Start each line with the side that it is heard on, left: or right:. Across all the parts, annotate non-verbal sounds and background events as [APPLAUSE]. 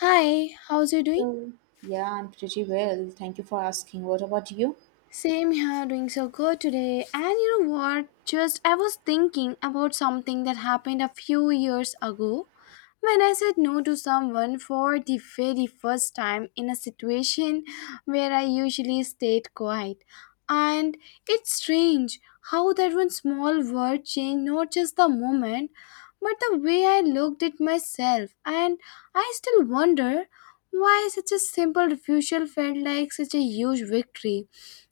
left: Hi, how's you doing?
right: Hello. Yeah, I'm pretty well. Thank you for asking. What about you?
left: Same here, doing so good today. And you know what? Just I was thinking about something that happened a few years ago when I said no to someone for the very first time in a situation where I usually stayed quiet. And it's strange how that one small word changed not just the moment, but the way I looked at myself. And I still wonder why such a simple refusal felt like such a huge victory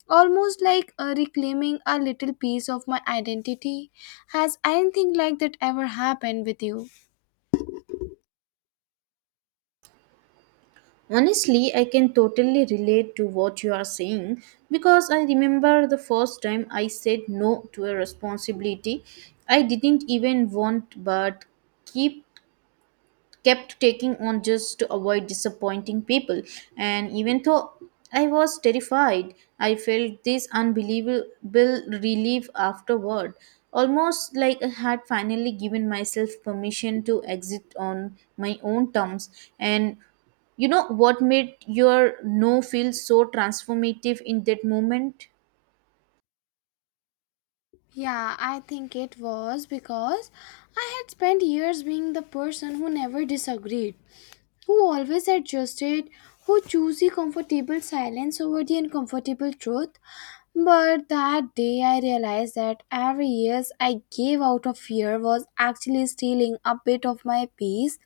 left: almost like reclaiming a little piece of my identity. Has anything like that ever happened with you?
right: Honestly, I can totally relate to what you are saying because I remember the first time I said no to a responsibility I didn't even want but keep kept taking on just to avoid disappointing people. And even though I was terrified, I felt this unbelievable relief afterward, almost like I had finally given myself permission to exit on my own terms. And you know what made your no feel so transformative in that moment?
left: Yeah, I think it was because I had spent years being the person who never disagreed, who always adjusted, who chose the comfortable silence over the uncomfortable truth. But that day I realized that every yes I gave out of fear was actually stealing a bit of my peace.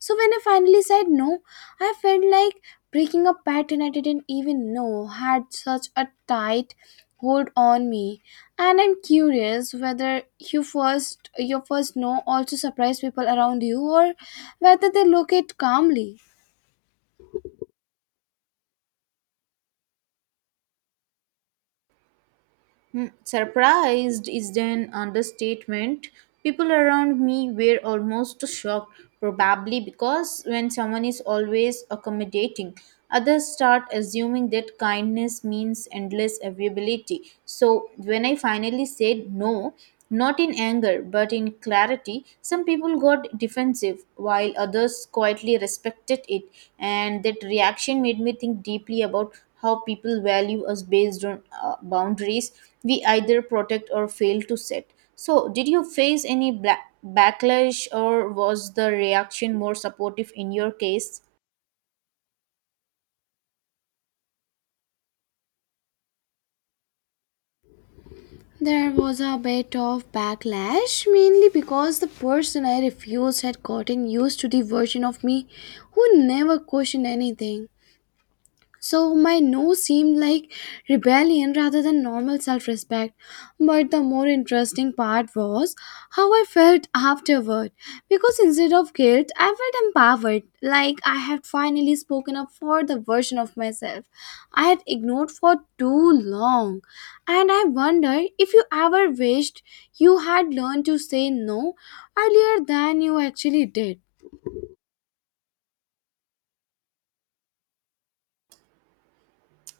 left: So when I finally said no, I felt like breaking a pattern I didn't even know had such a tight hold on me. And I'm curious whether your first no also surprised people around you, or whether they look it calmly.
right: Hmm, surprised is an understatement. People around me were almost shocked, probably because when someone is always accommodating, others start assuming that kindness means endless availability. So when I finally said no, not in anger but in clarity, some people got defensive while others quietly respected it, and that reaction made me think deeply about how people value us based on boundaries we either protect or fail to set. So, did you face any backlash, or was the reaction more supportive in your case?
left: There was a bit of backlash, mainly because the person I refused had gotten used to the version of me who never questioned anything. So my no seemed like rebellion rather than normal self respect. But the more interesting part was how I felt afterward. Because instead of guilt, I felt empowered, like I had finally spoken up for the version of myself I had ignored for too long. And I wonder if you ever wished you had learned to say no earlier than you actually did.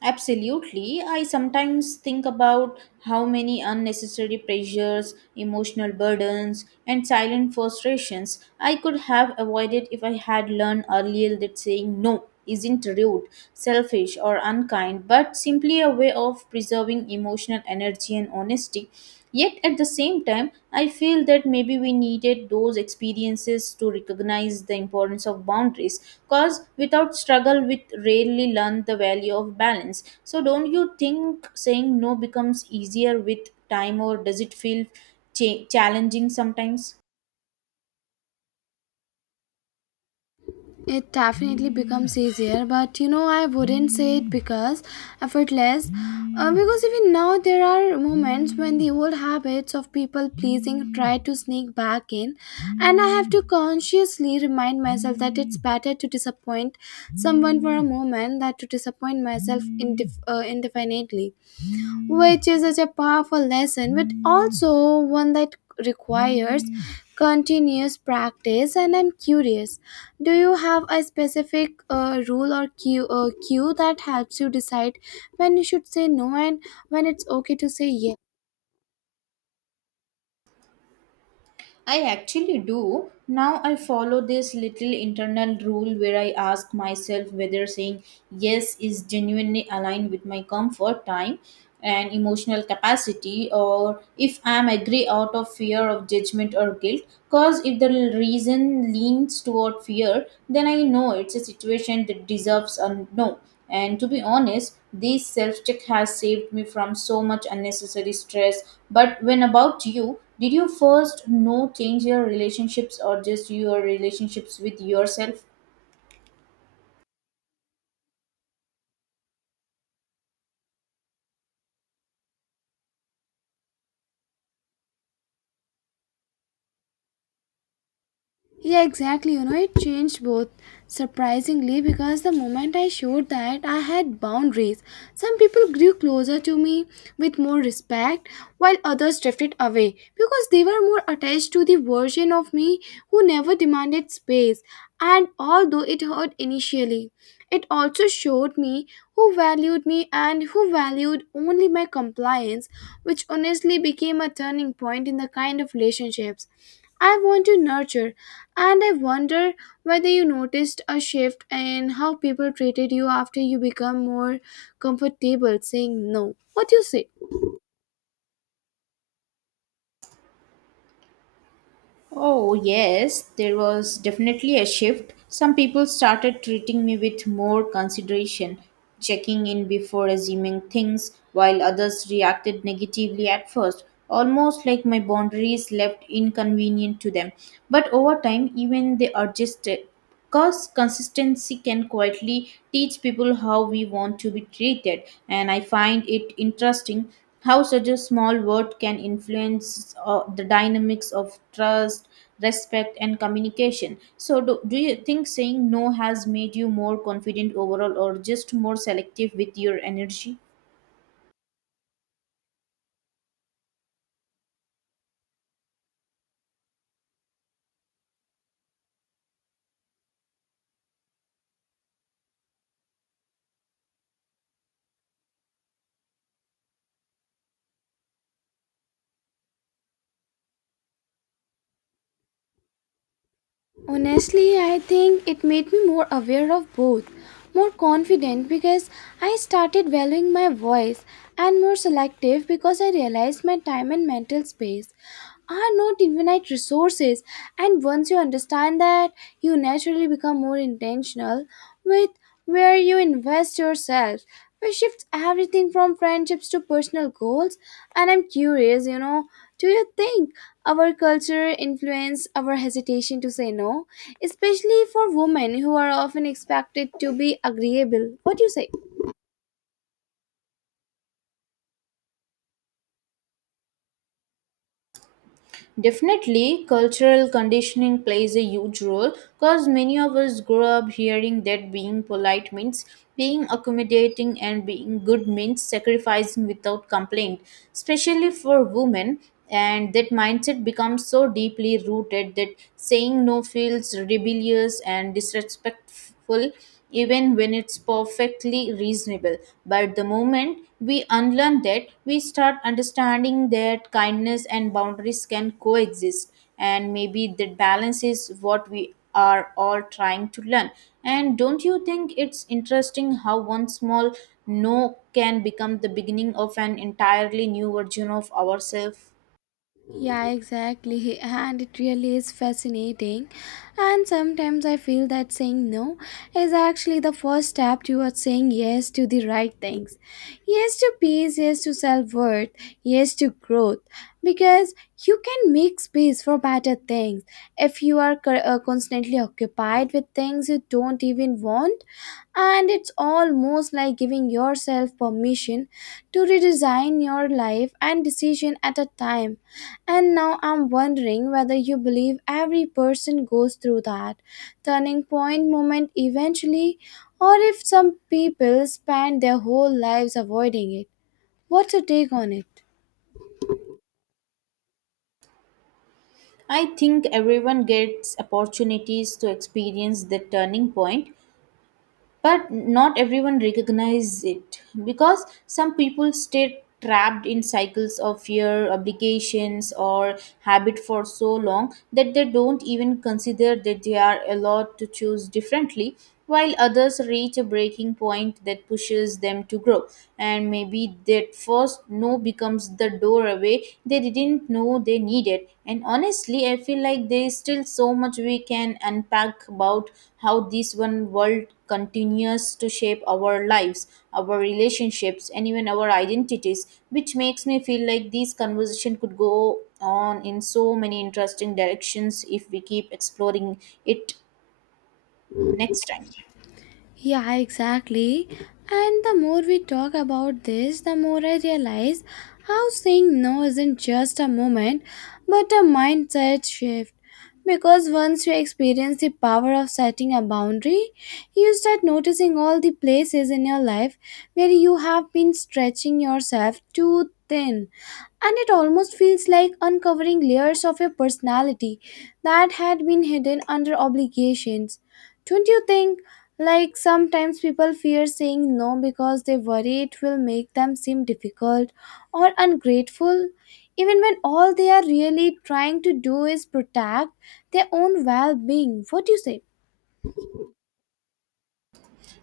right: Absolutely. I sometimes think about how many unnecessary pressures, emotional burdens, and silent frustrations I could have avoided if I had learned earlier that saying no isn't rude, selfish, or unkind, but simply a way of preserving emotional energy and honesty. Yet at the same time, I feel that maybe we needed those experiences to recognize the importance of boundaries, because without struggle, we rarely learn the value of balance. So, don't you think saying no becomes easier with time, or does it feel challenging sometimes?
left: It definitely becomes easier, but you know, I wouldn't say it because effortless. Because even now, there are moments when the old habits of people pleasing try to sneak back in, and I have to consciously remind myself that it's better to disappoint someone for a moment than to disappoint myself indefinitely, which is such a powerful lesson, but also one that requires continuous practice. And I'm curious, do you have a specific rule or cue that helps you decide when you should say no and when it's okay to say yes?
right: I actually do. Now I follow this little internal rule where I ask myself whether saying yes is genuinely aligned with my comfort time and emotional capacity, or if I am agree out of fear of judgment or guilt, cause if the reason leans toward fear, then I know it's a situation that deserves a no, and to be honest, this self check has saved me from so much unnecessary stress. But when about you, did you first know change your relationships or just your relationships with yourself?
left: Yeah, exactly. You know, it changed both, surprisingly, because the moment I showed that I had boundaries, some people grew closer to me with more respect, while others drifted away because they were more attached to the version of me who never demanded space. And although it hurt initially, it also showed me who valued me and who valued only my compliance, which honestly became a turning point in the kind of relationships I want to nurture. And I wonder whether you noticed a shift in how people treated you after you become more comfortable saying no. What do you say?
right: Oh, yes, there was definitely a shift. Some people started treating me with more consideration, checking in before assuming things, while others reacted negatively at first, almost like my boundaries left inconvenient to them. But over time, even they adjusted, because consistency can quietly teach people how we want to be treated, and I find it interesting how such a small word can influence the dynamics of trust, respect, and communication. So, do you think saying no has made you more confident overall or just more selective with your energy?
left: Honestly, I think it made me more aware of both, more confident because I started valuing my voice, and more selective because I realized my time and mental space are not infinite resources. And once you understand that, you naturally become more intentional with where you invest yourself, which shifts everything from friendships to personal goals. And I'm curious, you know, do you think our culture influence our hesitation to say no, especially for women who are often expected to be agreeable? What do you say?
right: Definitely, cultural conditioning plays a huge role because many of us grow up hearing that being polite means being accommodating and being good means sacrificing without complaint, especially for women. And that mindset becomes so deeply rooted that saying no feels rebellious and disrespectful even when it's perfectly reasonable. But the moment we unlearn that, we start understanding that kindness and boundaries can coexist, and maybe that balance is what we are all trying to learn. And don't you think it's interesting how one small no can become the beginning of an entirely new version of ourselves?
left: Yeah, exactly. [LAUGHS] And it really is fascinating. And sometimes I feel that saying no is actually the first step towards saying yes to the right things. Yes to peace, yes to self worth, yes to growth. Because you can make space for better things. If you are constantly occupied with things you don't even want, and it's almost like giving yourself permission to redesign your life and decision at a time. And now I'm wondering whether you believe every person goes through that turning point moment eventually, or if some people spend their whole lives avoiding it. What's your take on it?
right: I think everyone gets opportunities to experience the turning point, but not everyone recognizes it because some people stay trapped in cycles of fear obligations or habit for so long that they don't even consider that they are allowed to choose differently, while others reach a breaking point that pushes them to grow. And maybe that first no becomes the doorway they didn't know they needed. And honestly, I feel like there is still so much we can unpack about how this one world continues to shape our lives, our relationships, and even our identities, which makes me feel like these conversation could go on in so many interesting directions if we keep exploring it next time.
left: Yeah, exactly. And the more we talk about this, the more I realize how saying no isn't just a moment but a mindset shift. Because once you experience the power of setting a boundary, you start noticing all the places in your life where you have been stretching yourself too thin. And it almost feels like uncovering layers of your personality that had been hidden under obligations. Don't you think? Like sometimes people fear saying no because they worry it will make them seem difficult or ungrateful. Even when all they are really trying to do is protect their own well being. What do you say?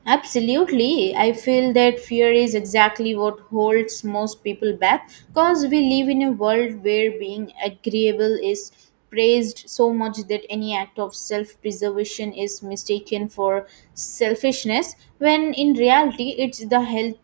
right: Absolutely. I feel that fear is exactly what holds most people back because we live in a world where being agreeable is praised so much that any act of self preservation is mistaken for selfishness, when in reality, it's the health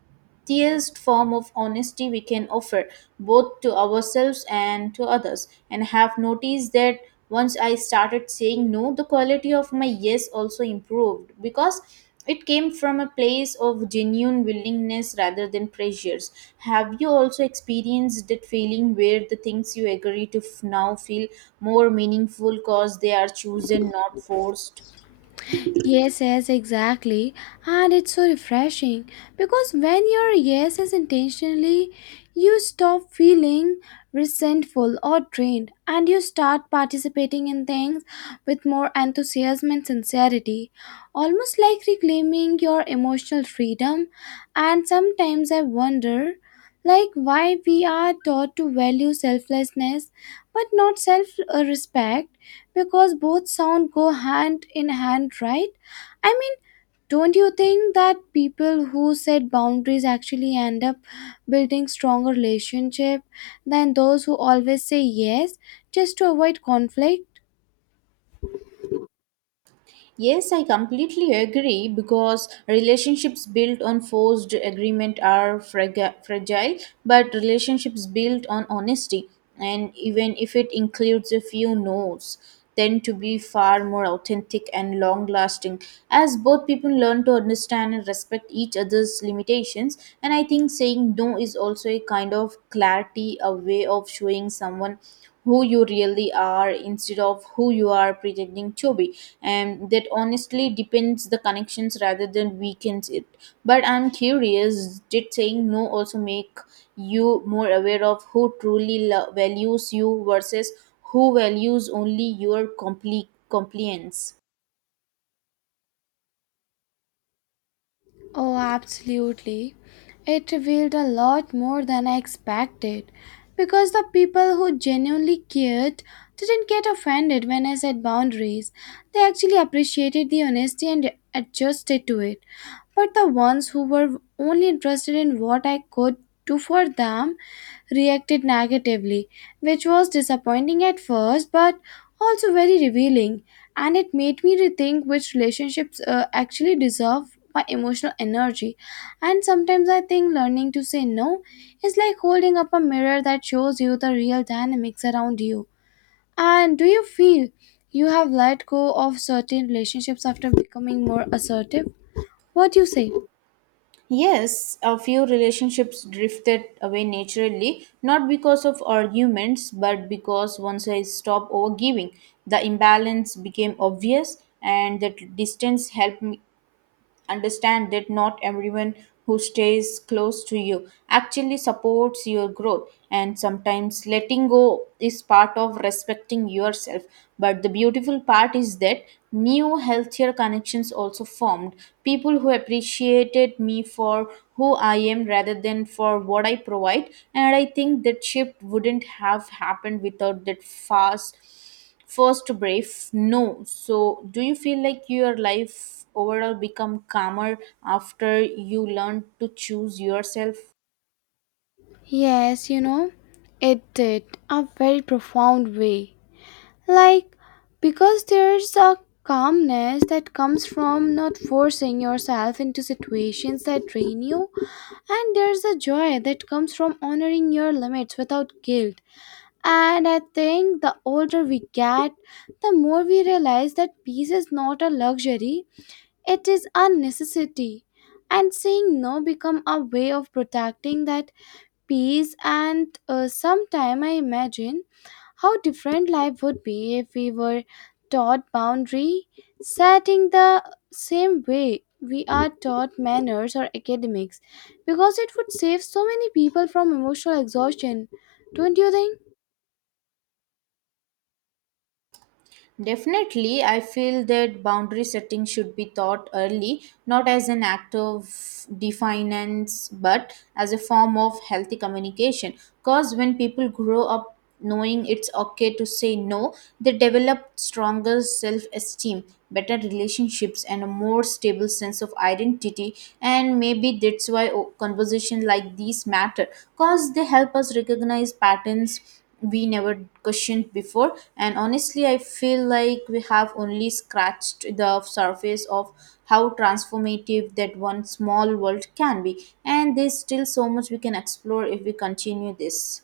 right: highest form of honesty we can offer, both to ourselves and to others. And have noticed that once I started saying no, the quality of my yes also improved because it came from a place of genuine willingness rather than pressures. Have you also experienced that feeling where the things you agree to now feel more meaningful because they are chosen, not forced?
left: Yes, yes, exactly. And it's so refreshing because when your yes is intentionally, you stop feeling resentful or drained and you start participating in things with more enthusiasm and sincerity, almost like reclaiming your emotional freedom. And sometimes I wonder like why we are taught to value selflessness but not self respect, because both sound go hand in hand, right? I mean, don't you think that people who set boundaries actually end up building stronger relationship than those who always say yes just to avoid conflict?
right: Yes, I completely agree because relationships built on forced agreement are fragile, but relationships built on honesty, and even if it includes a few no's, tend to be far more authentic and long lasting, as both people learn to understand and respect each other's limitations. And I think saying no is also a kind of clarity, a way of showing someone who you really are instead of who you are pretending to be, and that honestly depends the connections rather than weakens it. But I'm curious, did saying no also make you more aware of who truly values you versus who values only your compliance?
left: Oh, absolutely. It revealed a lot more than I expected because the people who genuinely cared didn't get offended when I set boundaries. They actually appreciated the honesty and adjusted to it. But the ones who were only interested in what I could do for them reacted negatively, which was disappointing at first but also very revealing. And it made me rethink which relationships actually deserve my emotional energy. And sometimes I think learning to say no is like holding up a mirror that shows you the real dynamics around you. And do you feel you have let go of certain relationships after becoming more assertive? What do you say?
right: Yes, a few relationships drifted away naturally, not because of arguments, but because once I stopped overgiving, the imbalance became obvious, and that distance helped me understand that not everyone who stays close to you actually supports your growth, and sometimes letting go is part of respecting yourself. But the beautiful part is that new healthier connections also formed, people who appreciated me for who I am rather than for what I provide. And I think that shift wouldn't have happened without that fast first brave no. So do you feel like your life overall become calmer after you learn to choose yourself?
left: Yes, you know, it did a very profound way. Like, because there's a calmness that comes from not forcing yourself into situations that drain you, and there's a joy that comes from honoring your limits without guilt. And I think the older we get, the more we realize that peace is not a luxury, it is a necessity. And saying no become a way of protecting that peace. And sometime I imagine how different life would be if we were taught boundary setting the same way we are taught manners or academics, because it would save so many people from emotional exhaustion. Don't you think?
right: Definitely, I feel that boundary setting should be taught early, not as an act of defiance, but as a form of healthy communication. Because when people grow up knowing it's okay to say no, they develop stronger self esteem, better relationships, and a more stable sense of identity. And maybe that's why conversation like these matter, because they help us recognize patterns we never questioned before. And honestly, I feel like we have only scratched the surface of how transformative that one small world can be, and there's still so much we can explore if we continue this.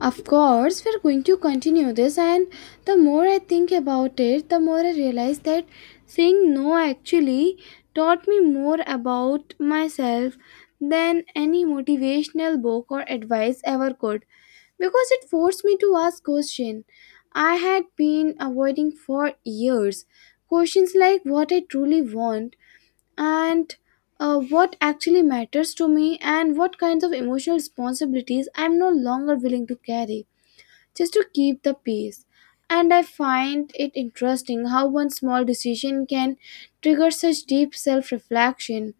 left: Of course, we're going to continue this, and the more I think about it, the more I realize that saying no actually taught me more about myself than any motivational book or advice ever could, because it forced me to ask questions I had been avoiding for years. Questions like what I truly want and what actually matters to me, and what kinds of emotional responsibilities I'm no longer willing to carry just to keep the peace. And I find it interesting how one small decision can trigger such deep self reflection.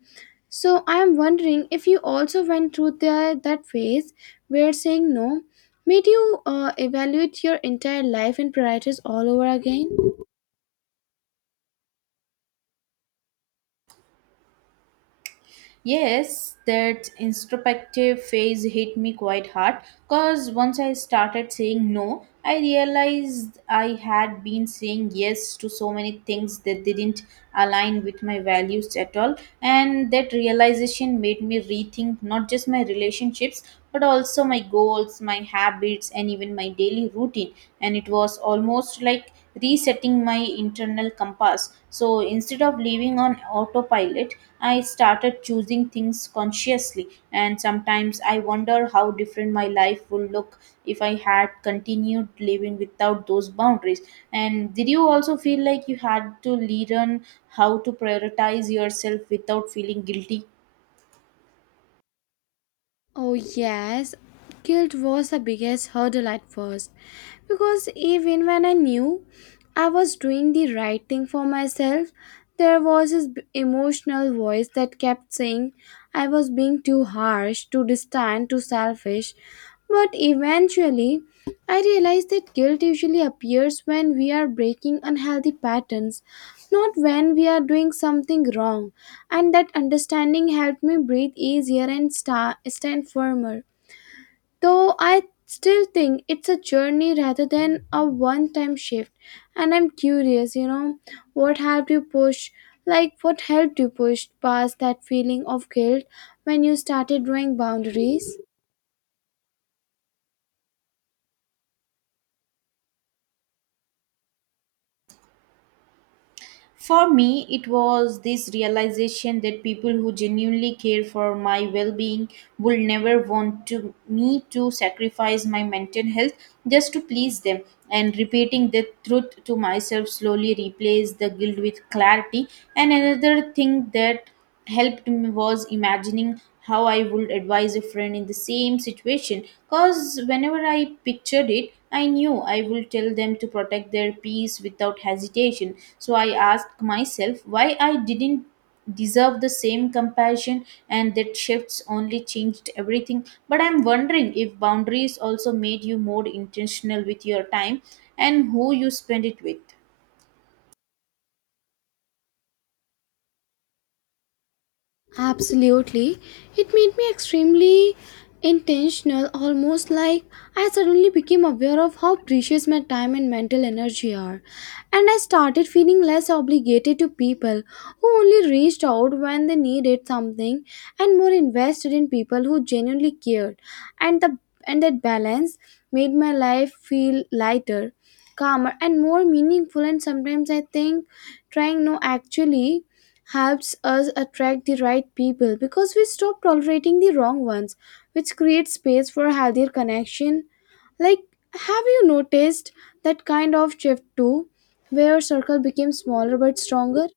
left: So I am wondering if you also went through that phase where saying no made you evaluate your entire life and priorities all over again.
right: Yes, that introspective phase hit me quite hard because once I started saying no, I realized I had been saying yes to so many things that didn't align with my values at all. And that realization made me rethink not just my relationships but also my goals, my habits, and even my daily routine. And it was almost like resetting my internal compass. So instead of living on autopilot, I started choosing things consciously. And sometimes I wonder how different my life would look if I had continued living without those boundaries. And did you also feel like you had to learn how to prioritize yourself without feeling guilty?
left: Oh, yes, guilt was the biggest hurdle at first because even when I knew I was doing the right thing for myself, there was this emotional voice that kept saying I was being too harsh, too distant, too selfish. But eventually, I realized that guilt usually appears when we are breaking unhealthy patterns, not when we are doing something wrong, and that understanding helped me breathe easier and stand firmer. Though I still think it's a journey rather than a one time shift, and I'm curious, you know, what helped you push? Like, what helped you push past that feeling of guilt when you started drawing boundaries?
right: For me, it was this realization that people who genuinely care for my well being will never want to, me to sacrifice my mental health just to please them. And repeating the truth to myself slowly replaced the guilt with clarity. And another thing that helped me was imagining how I would advise a friend in the same situation. Because whenever I pictured it, I knew I would tell them to protect their peace without hesitation. So I asked myself why I didn't deserve the same compassion, and that shifts only changed everything. But I'm wondering if boundaries also made you more intentional with your time and who you spend it with?
left: Absolutely. It made me extremely intentional, almost like I suddenly became aware of how precious my time and mental energy are. And I started feeling less obligated to people who only reached out when they needed something and more invested in people who genuinely cared. And the and that balance made my life feel lighter, calmer and more meaningful. And sometimes I think trying no actually helps us attract the right people because we stop tolerating the wrong ones, which creates space for healthier connection. Like, have you noticed that kind of shift too, where circle became smaller but stronger?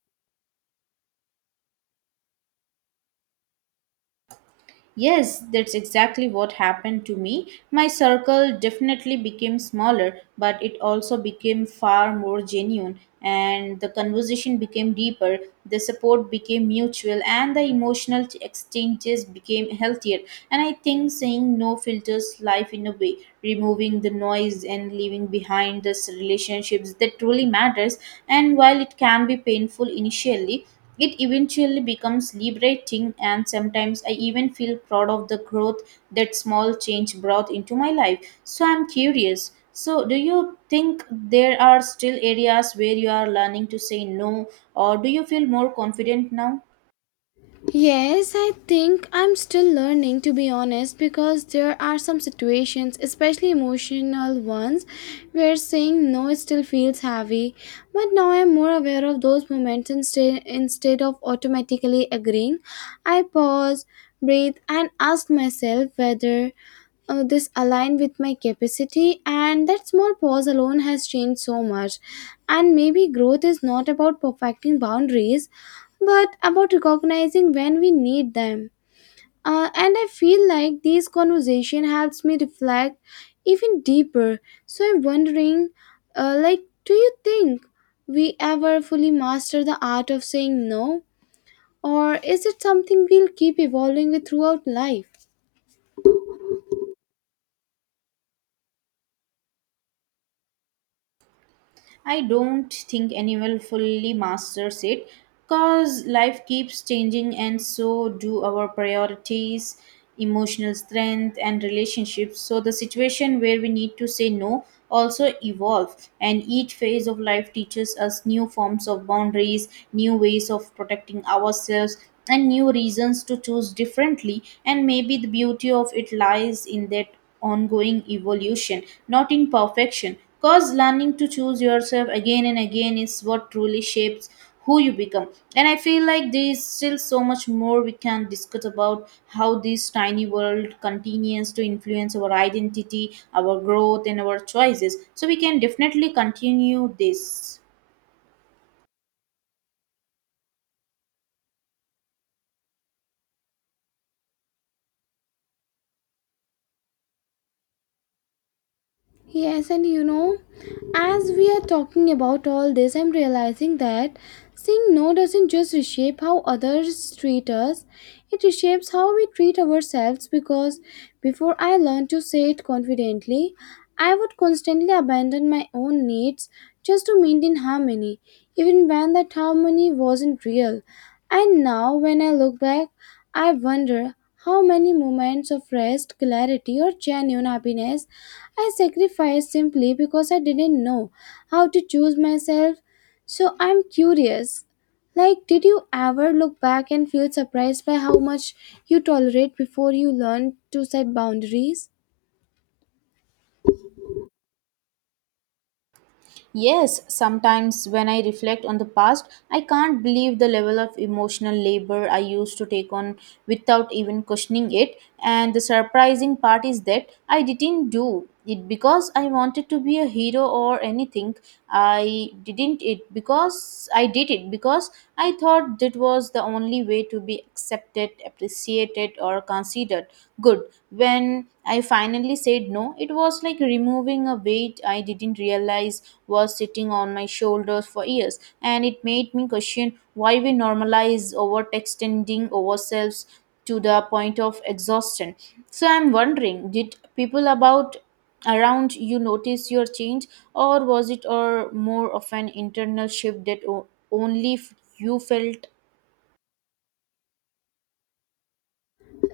right: Yes, that's exactly what happened to me. My circle definitely became smaller, but it also became far more genuine, and the conversation became deeper, the support became mutual, and the emotional exchanges became healthier. And I think saying no filters life in a way, removing the noise and leaving behind the relationships that truly matters. And while it can be painful initially, it eventually becomes liberating, and sometimes I even feel proud of the growth that small change brought into my life. So I'm curious. So, do you think there are still areas where you are learning to say no, or do you feel more confident now?
left: Yes, I think I'm still learning to be honest because there are some situations, especially emotional ones, where saying no still feels heavy. But now I'm more aware of those moments instead of automatically agreeing. I pause, breathe, and ask myself whether this align with my capacity, and that small pause alone has changed so much. And maybe growth is not about perfecting boundaries but about recognizing when we need them. And I feel like this conversation helps me reflect even deeper. So I'm wondering, like, do you think we ever fully master the art of saying no, or is it something we'll keep evolving with throughout life?
right: I don't think anyone fully masters it because life keeps changing, and so do our priorities, emotional strength, and relationships. So the situation where we need to say no also evolve, and each phase of life teaches us new forms of boundaries, new ways of protecting ourselves, and new reasons to choose differently. And maybe the beauty of it lies in that ongoing evolution, not in perfection. Because learning to choose yourself again and again is what truly shapes who you become. And I feel like there is still so much more we can discuss about how this tiny world continues to influence our identity, our growth, and our choices. So we can definitely continue this.
left: Yes, and you know, as we are talking about all this, I'm realizing that saying no doesn't just reshape how others treat us, it reshapes how we treat ourselves, because before I learned to say it confidently, I would constantly abandon my own needs just to maintain harmony, even when that harmony wasn't real. And now, when I look back, I wonder how many moments of rest, clarity, or genuine happiness I sacrificed simply because I didn't know how to choose myself. So I'm curious. Like, did you ever look back and feel surprised by how much you tolerate before you learn to set boundaries?
right: Yes, sometimes when I reflect on the past, I can't believe the level of emotional labor I used to take on without even questioning it. And the surprising part is that I didn't do it because I wanted to be a hero or anything. I didn't it because I did it because I thought that was the only way to be accepted, appreciated, or considered good. When I finally said no, it was like removing a weight I didn't realize was sitting on my shoulders for years. And it made me question why we normalize overextending ourselves to the point of exhaustion. So I'm wondering, did people about around you notice your change, or was it or more of an internal shift that only you felt?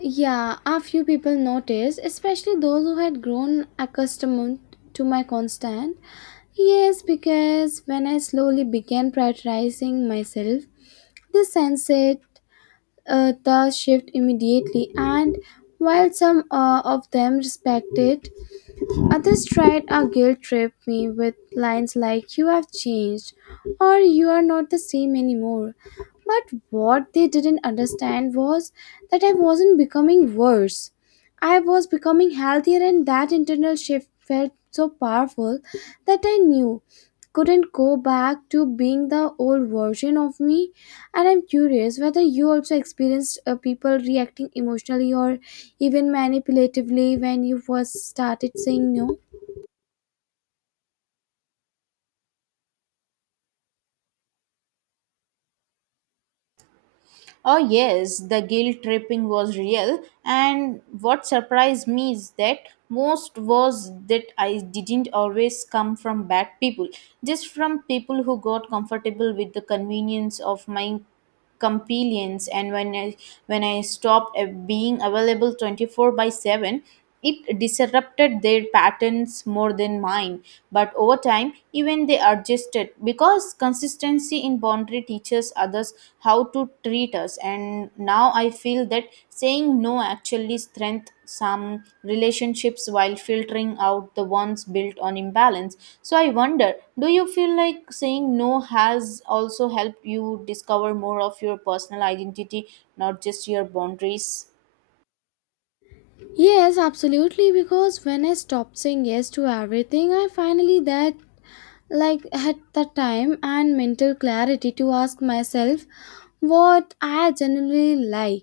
left: Yeah, a few people noticed, especially those who had grown accustomed to my constant. Yes, because when I slowly began prioritizing myself, they sensed it, the shift immediately, and while some of them respect it, others tried a guilt trip me with lines like, "You have changed," or "You are not the same anymore." But what they didn't understand was that I wasn't becoming worse. I was becoming healthier, and that internal shift felt so powerful that I knew couldn't go back to being the old version of me. And I'm curious whether you also experienced people reacting emotionally or even manipulatively when you first started saying no?
right: Oh, yes, the guilt tripping was real, and what surprised me is that most was that I didn't always come from bad people, just from people who got comfortable with the convenience of my companions. And when I stopped being available 24/7, it disrupted their patterns more than mine, but over time even they adjusted, because consistency in boundary teaches others how to treat us. And now I feel that saying no actually strength some relationships while filtering out the ones built on imbalance. So I wonder, do you feel like saying no has also helped you discover more of your personal identity, not just your boundaries?
left: Yes, absolutely. Because when I stopped saying yes to everything, I finally that like had the time and mental clarity to ask myself what I genuinely like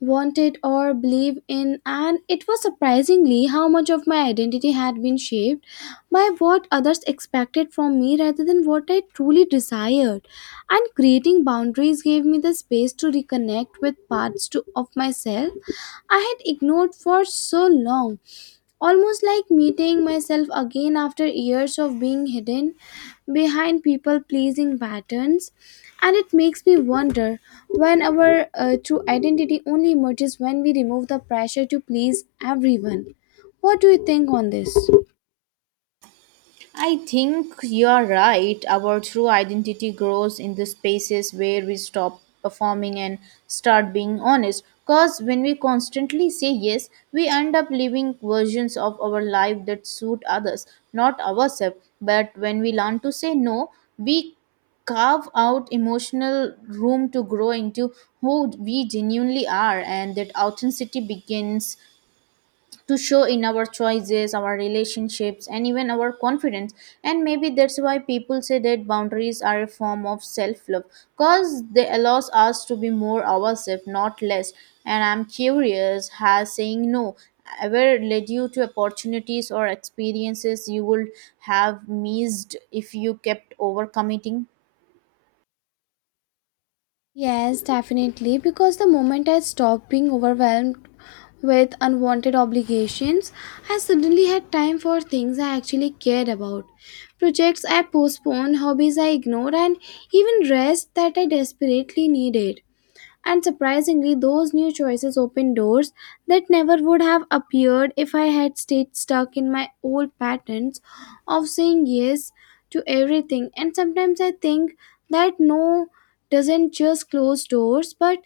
left: wanted or believed in, and it was surprisingly how much of my identity had been shaped by what others expected from me rather than what I truly desired. And creating boundaries gave me the space to reconnect with of myself I had ignored for so long. Almost like meeting myself again after years of being hidden behind people pleasing patterns. And it makes me wonder when our true identity only emerges when we remove the pressure to please everyone. What do you think on this?
right: I think you're right. Our true identity grows in the spaces where we stop performing and start being honest. Because when we constantly say yes, we end up living versions of our life that suit others, not ourselves. But when we learn to say no, we carve out emotional room to grow into who we genuinely are, and that authenticity begins to show in our choices, our relationships, and even our confidence. And maybe that's why people say that boundaries are a form of self love, because they allows us to be more ourselves, not less. And I'm curious, has saying no ever led you to opportunities or experiences you would have missed if you kept overcommitting?
left: Yes, definitely. Because the moment I stopped being overwhelmed with unwanted obligations, I suddenly had time for things I actually cared about. Projects I postponed, hobbies I ignored, and even rest that I desperately needed. And surprisingly, those new choices open doors that never would have appeared if I had stayed stuck in my old patterns of saying yes to everything. And sometimes I think that no doesn't just close doors, but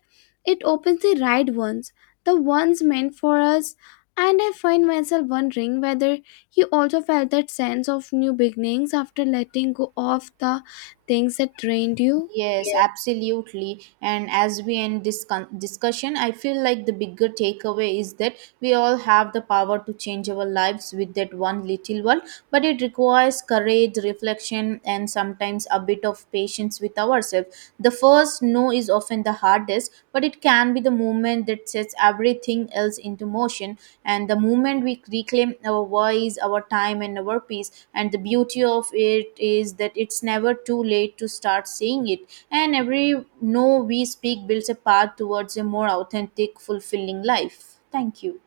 left: it opens the right ones, the ones meant for us. And I find myself wondering whether you also felt that sense of new beginnings after letting go of the things that drained you.
right: Yes, absolutely. And as we end this discussion, I feel like the bigger takeaway is that we all have the power to change our lives with that one little one, but it requires courage, reflection, and sometimes a bit of patience with ourselves. The first no is often the hardest, but it can be the moment that sets everything else into motion. And the moment we reclaim our voice, our time, and our peace, and the beauty of it is that it's never too late to start saying it. And every no we speak builds a path towards a more authentic, fulfilling life. Thank you.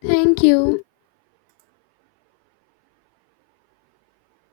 left: Thank you.